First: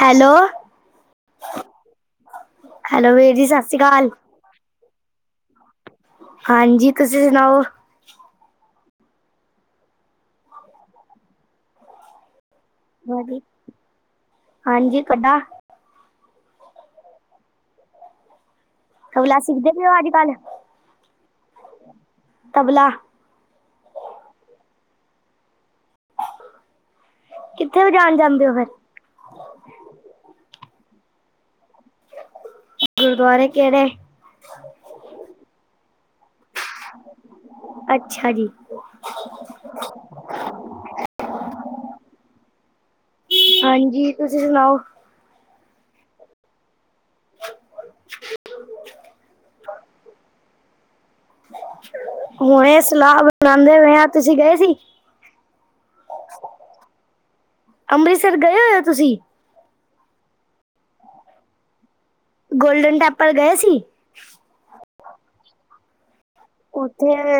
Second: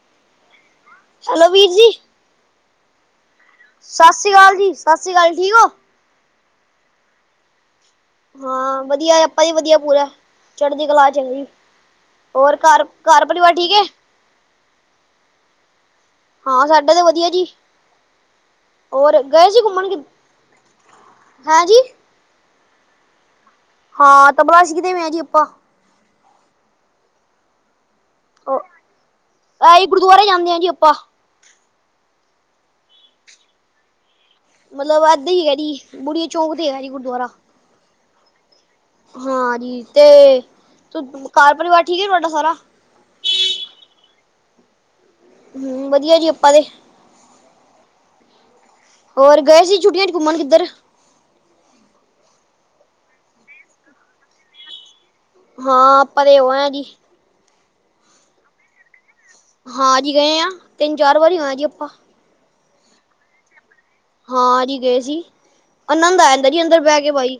Hello hello, ਵੀਰ ਜੀ hello ਵੀਰ ਜੀ ਸ਼੍ਰੀ ਅਕਾਲ। ਸਤਿ ਸ਼੍ਰੀ ਅਕਾਲ ਜੀ, ਸਤਿ ਸ਼੍ਰੀ ਅਕਾਲ, ਠੀਕ ਹੋ ਹਾਂਜੀ, ਤੁਸੀਂ ਸੁਣਾਓ- ਹਾਂ, ਵਧੀਆ ਆਪਾਂ ਵੀ ਵਧੀਆ ਪੂਰੀ ਚੜ੍ਹਦੀ ਕਲਾ ਚ ਹੈ ਜੀ, ਹੋਰ ਘਰ ਘਰ ਪਰਿਵਾਰ ਠੀਕ ਹੈ- ਹਾਂਜੀ ਕੱਡਾ ਹਾਂ ਸਾਡਾ ਤਾਂ ਵਧੀਆ ਜੀ, ਹੋਰ ਤਬਲਾ ਗਏ ਸੀ ਸਿੱਖਦੇ ਪਏ ਘੁੰਮਣ ਕਿ ਹੋ ਅੱਜ ਕੱਲ ਹਾਂਜੀ- ਤਬਲਾ। ਹਾਂ, ਤਬਲਾ ਸਿੱਖਦੇ ਪਏ ਜੀ ਆਪਾਂ। ਕਿੱਥੇ ਵਜਾਣ ਜਾਂਦੇ। ਹੋ ਫਿਰ ਉਹ ਆਹੀ ਗੁਰਦੁਆਰੇ ਜਾਂਦੇ ਆ ਜੀ ਆਪਾਂ। ਗੁਰਦੁਆਰੇ ਕਿਹੜੇ? ਮਤਲਬ ਇੱਦਾਂ ਹੀ ਹੈਗਾ ਜੀ, ਬੁੜੀਆ ਚੌਂਕ ਤੇ ਹੈਗਾ ਜੀ ਗੁਰਦੁਆਰਾ। ਅੱਛਾ ਜੀ ਹਾਂਜੀ ਤੇ ਘਰ ਪਰਿਵਾਰ ਠੀਕ ਹੈ ਤੁਹਾਡਾ ਸਾਰਾ ਹਾਂਜੀ ਤੁਸੀਂ ਸੁਣਾਓ ਹਮ ਵਧੀਆ ਜੀ ਆਪਾਂ ਤੇ ਹੋਰ ਗਏ ਸੀ ਛੁਟੀਆ 'ਚ ਘੁੰਮਣ ਕਿੱਧਰ ਹੁਣੇ ਸਲਾਹ ਬਣਾਉਦੇ ਪਏ ਆ, ਤੁਸੀਂ ਗਏ ਸੀ ਹਾਂ ਆਪਾਂ ਤੇ ਹੋ ਆਏ ਆ ਜੀ ਅੰਮ੍ਰਿਤਸਰ ਗਏ ਹੋ ਹੋ ਤੁਸੀਂ ਹਾਂ ਜੀ ਗਏ ਆ, ਤਿੰਨ ਚਾਰ ਵਾਰੀ ਹੋ ਆਏ ਜੀ ਆਪਾਂ ਗੋਲਡਨ ਟੈਂਪਲ ਗਏ ਸੀ ਹਾਂ ਜੀ ਗਏ ਸੀ। ਆਨੰਦ ਆ ਜਾਂਦਾ ਜੀ ਅੰਦਰ ਬਹਿ ਕੇ ਬਾਈ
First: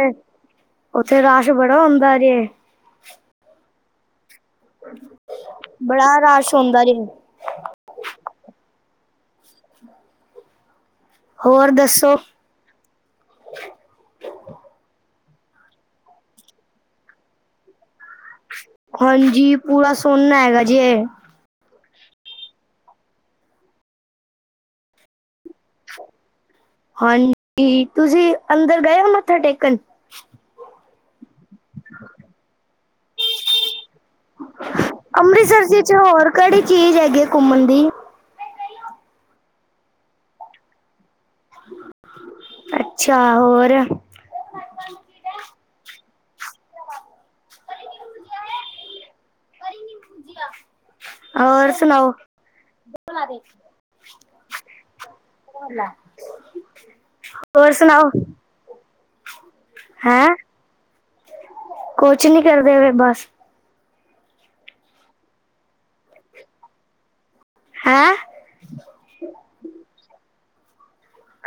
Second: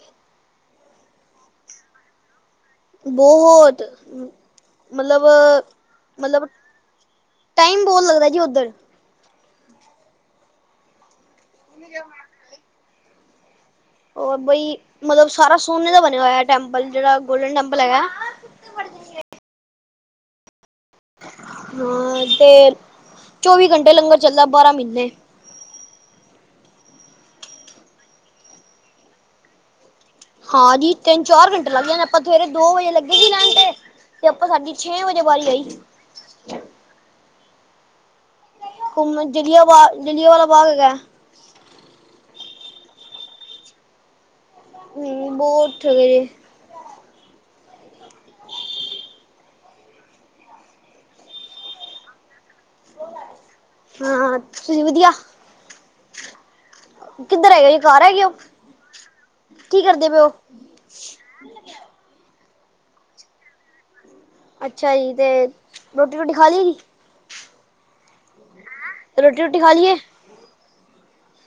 ਉੱਥੇ ਰਸ਼ ਬੜਾ ਹੁੰਦਾ ਜੇ। ਬਹੁਤ ਮਤਲਬ ਬੜਾ ਮਤਲਬ ਰਸ਼ ਹੁੰਦਾ ਜੇ ਟਾਈਮ ਬਹੁਤ ਲੱਗਦਾ ਜੀ ਉੱਧਰ। ਹੋਰ ਦੱਸੋ? ਉਹ ਬਈ ਮਤਲਬ ਸਾਰਾ ਸੋਨੇ ਦਾ ਬਣਿਆ ਹੋਇਆ ਟੈਂਪਲ ਜਿਹੜਾ ਗੋਲਡਨ ਟੈਂਪਲ ਹੈਗਾ। ਹਾਂਜੀ ਪੂਰਾ ਸੋਨਾ ਹੈਗਾ ਜੀ ਏ। ਹਾਂ ਤੇ ਚੌਵੀ ਘੰਟੇ ਲੰਗਰ ਚੱਲਦਾ ਬਾਰਾਂ ਮਹੀਨੇ। ਹਾਂਜੀ ਤੁਸੀਂ ਅੰਦਰ ਗਏ ਹੋ ਮੱਥਾ ਟੇਕਣ। ਹਾਂ ਜੀ। ਤਿੰਨ ਚਾਰ ਘੰਟੇ ਲੱਗ ਜਾਦੇ ਆਪਾਂ ਸਵੇਰੇ ਦੋ ਵੱਜੇ ਲੱਗੇ ਸੀ ਲੈਣ ਤੇ, ਤੇ ਆਪਾਂ ਸਾਡੀ ਛੇ ਵਜੇ ਵਾਰੀ ਆਈ। ਅੰਮ੍ਰਿਤਸਰ ਜੀ ਚ ਹੋਰ ਕਿਹੜੀ ਚੀਜ਼ ਹੈਗੀ ਘੁੰਮਣ ਦੀ। ਘੁੰਮਣ ਚ ਜਲਿਆਂਵਾਲਾ ਬਾਗ ਹੈਗਾ। ਅੱਛਾ ਹੋਰ? ਨਿੰਬੂ ਉੱਠ ਗਏ ਹੋਰ ਸੁਣਾਓ? ਹਾਂ ਤੁਸੀਂ ਵਧੀਆ [unintelligible] ਕਿੱਧਰ ਹੋਰ ਹੈਗੇ ਘਰ ਸੁਣਾਓ ਹੈਗੇ ਹੋ, ਕੀ ਕਰਦੇ ਪਏ ਹੋ। ਕੁਝ ਨੀ ਕਰਦੇ ਪਏ ਬਸ। ਅੱਛਾ ਜੀ ਤੇ ਰੋਟੀ ਰੁਟੀ ਖਾ ਲਈਏ ਹੈ। ਰੋਟੀ ਰੁਟੀ ਖਾ ਲਈ ਹੈ।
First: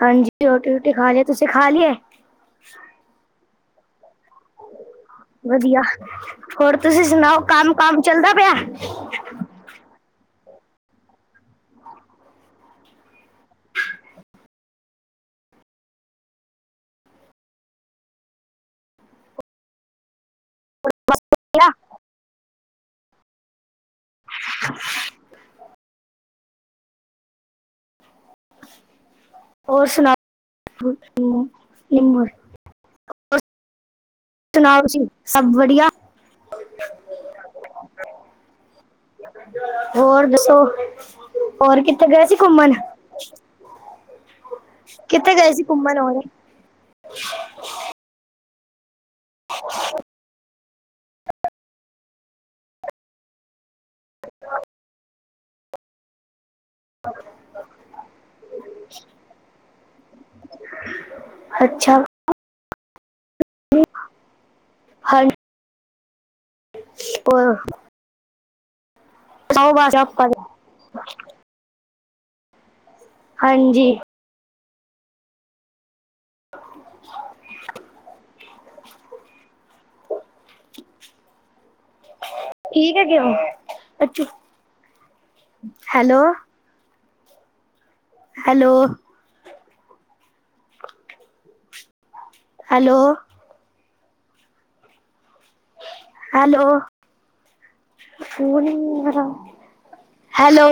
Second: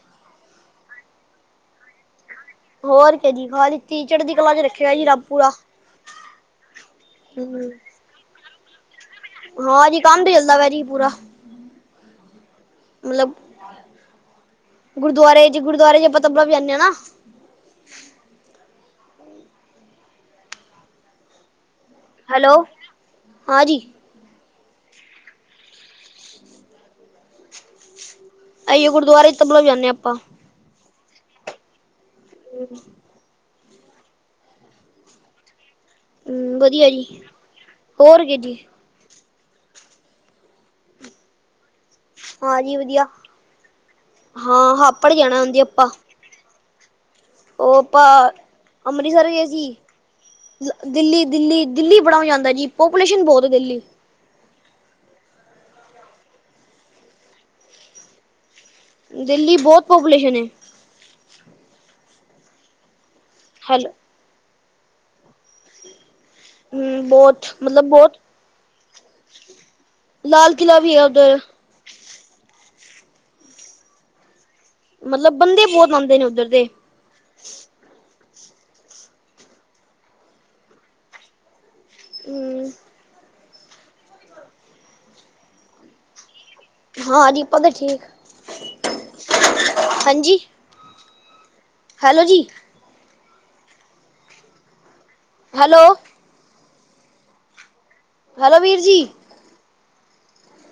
ਹਾਂਜੀ ਰੋਟੀ ਰੁਟੀ ਖਾ ਲੀ ਤੁਸੀਂ ਖਾ ਲਈ ਹੈ। ਹੋਰ ਕਿ ਜੀ ਖਾ ਲਿਤੀ ਚੜ੍ਹਦੀ ਕਲਾ ਚ ਰੱਖਿਆ ਜੀ ਰੱਬ ਪੂਰਾ। ਵਧੀਆ ਹੋਰ ਤੁਸੀਂ ਸੁਣਾਓ ਹਮ ਕੰਮ ਕੰਮ ਚੱਲਦਾ ਪਿਆ। ਹਾਂ ਜੀ ਕੰਮ ਅੱਲਾ ਵੈਰੀ ਪੂਰਾ। ਮਤਲਬ ਗੁਰਦੁਆਰੇ ਜ ਗੁਰਦੁਆਰੇ ਚ ਆਪਾਂ ਤਬਲਾ ਵਜਾਂਦੇ ਹਾਂ ਨਾ। [unintelligible] ਹੈਲੋ ਹਾਂਜੀ। [unintelligible] ਅਈਏ ਗੁਰਦੁਆਰੇ ਚ ਤਬਲਾ ਹੋਰ ਵਜਾਂਦੇ ਸੁਣਾਓ ਆਪਾਂ। [unintelligible] ਹੂ,,, ਤਨਾਵ ਸੀ ਸਭ ਵਧੀਆਂ। ਹੂ ਵਧੀਆਂ ਜੀ ਹੋਰ ਕਿ ਜੀ। ਹੋਰ ਦੱਸੋਂ ਹੋਰ ਕਿਥੇ ਕਿਤੇ ਗਏ ਸੀ ਹਾਂ ਘੁੰਮਣ ਜੀ ਵਧੀਆ ਹਾਂ ਹਾਪੜ ਕਿੱਥੇ ਜਾਣਾ ਗਏ ਹੁੰਦੀ ਸੀ ਆਪਾਂ ਘੁੰਮਣ ਹੁਣ। [inaudible] ਉਹ ਆਪਾਂ ਅੰਮ੍ਰਿਤਸਰ ਗਏ ਸੀ। ਦਿੱਲੀ ਦਿੱਲੀ ਦਿੱਲੀ ਬੜਾ ਮਜ਼ਾ ਆਉਂਦਾ ਜੀ ਪੋਪੂਲੇਸ਼ਨ ਬਹੁਤ ਹੈ ਦਿੱਲੀ। [unintelligible] ਦਿੱਲੀ ਬਹੁਤ ਪਾਪੂਲੇਸ਼ਨ ਹੈ। ਅੱਛਾ। ਹੈਲੋ। ਹਾਂਜੀ। ਹੂ ਬਹੁਤ ਹੋਰ ਮਤਲਬ ਬਹੁਤ। ਸੌਂ ਖਾ ਲਿਆ ਆਪਾਂ ਨਹੀਂ ਕਿਲਾਂ ਵੀ ਉੱਧਰ। ਹਾਂਜੀ। ਮਤਲਬ ਬੰਦੇ ਬਹੁਤ ਹੁੰਦੇ ਨੇ ਉੱਧਰ ਦੇ। ਹੂ,,, ਠੀਕ ਹੈਗੇ ਹੋ ਹੈਲੋ। ਹਾਂ ਜੀ ਆਪਾ ਤੇ ਠੀਕ ਹੈਲੋ। ਹਾਂਜੀ। ਹੈਲੋ ਜੀ। Hello. Hello. Hello hello phone ਹੀ ਵੀਰ ਜੀ ਨੀਂ ਆਇਆ। ਹੈਲੋ।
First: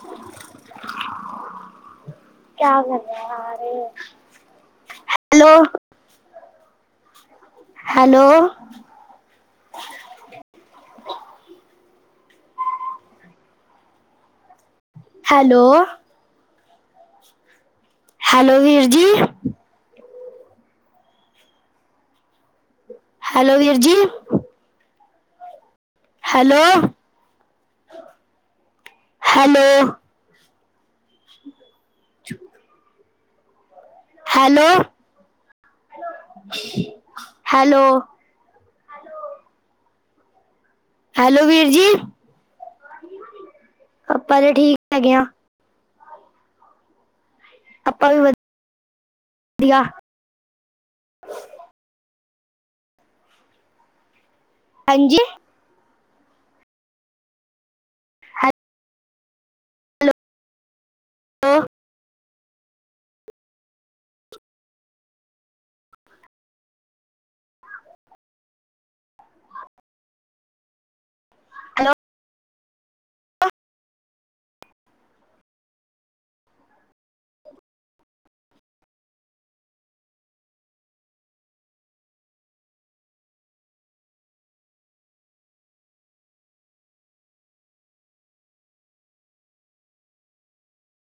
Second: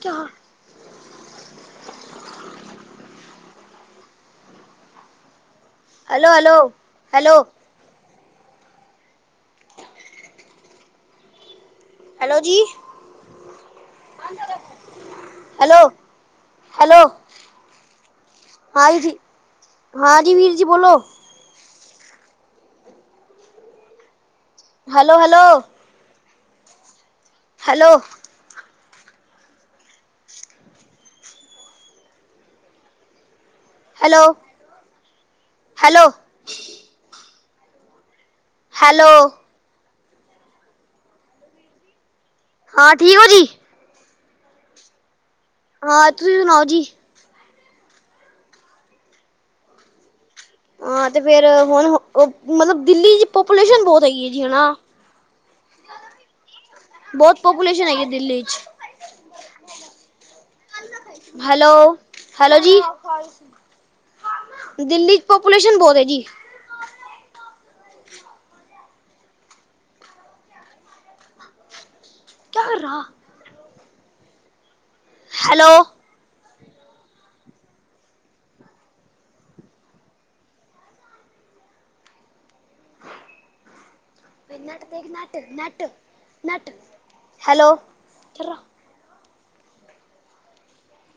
ਕਿਉਂ। [inaudible] ਕਿਆ ਕਰ ਰਾ ਯਾਰ। Hello hello, hello, hello. Hello. Hello ਜੀ ਹੈਲੋ। ਹੈਲੋ ਹੈਲੋ ਵੀਰ ਜੀ ਹਾਂਜੀ। ਹਾਂਜੀ ਵੀਰ ਜੀ ਬੋਲੋਂ। ਹੈਲੋ ਵੀਰ ਜੀ। Hello, hello hello. Hello. Hello. [inaudible] Hello hello -hello. Hello. Hello ਵੀਰ ਜੀ। ਹਾਂ ਠੀਕ ਹੋ ਜੀ। ਆਪਾਂ ਤਾਂ ਠੀਕ ਹੈਗੇ ਆ। ਹਾਂ ਤੁਸੀਂ ਸੁਣਾਓ ਜੀ। ਆਪਾਂ ਵੀ- ਵਧੀਆਂ। ਹਾਂ ਤੇ, ਫ਼ਿਰ ਹੁਣ ਮੱਤਲਬ ਦਿੱਲੀ ਚ ਪਾਪੂਲੇਸ਼ਨ ਬਹੁਤ ਹੈਗੀ ਹੈਂ ਜੀ ਨਾ ਹਨਾ। ਹਾਂਜੀ। ਬਹੁਤ ਪਾਪੂਲੇਸ਼ਨ ਹੈਗੀ ਦਿੱਲੀ ਚ'। ਹੈਲੋ ਹੈਲੋ, ਹੈਲੋ ਜੀ, ਦਿੱਲੀ ਪਾਪੂਲੇਸ਼ਨ ਬਹੁਤ ਜੀ, ਹੈਲੋ, ਕਿਆ ਕਰ ਰਿਹਾ। ਹੈਲੋ, ਟ ਨ ਨਟ, ਹੈਲੋ,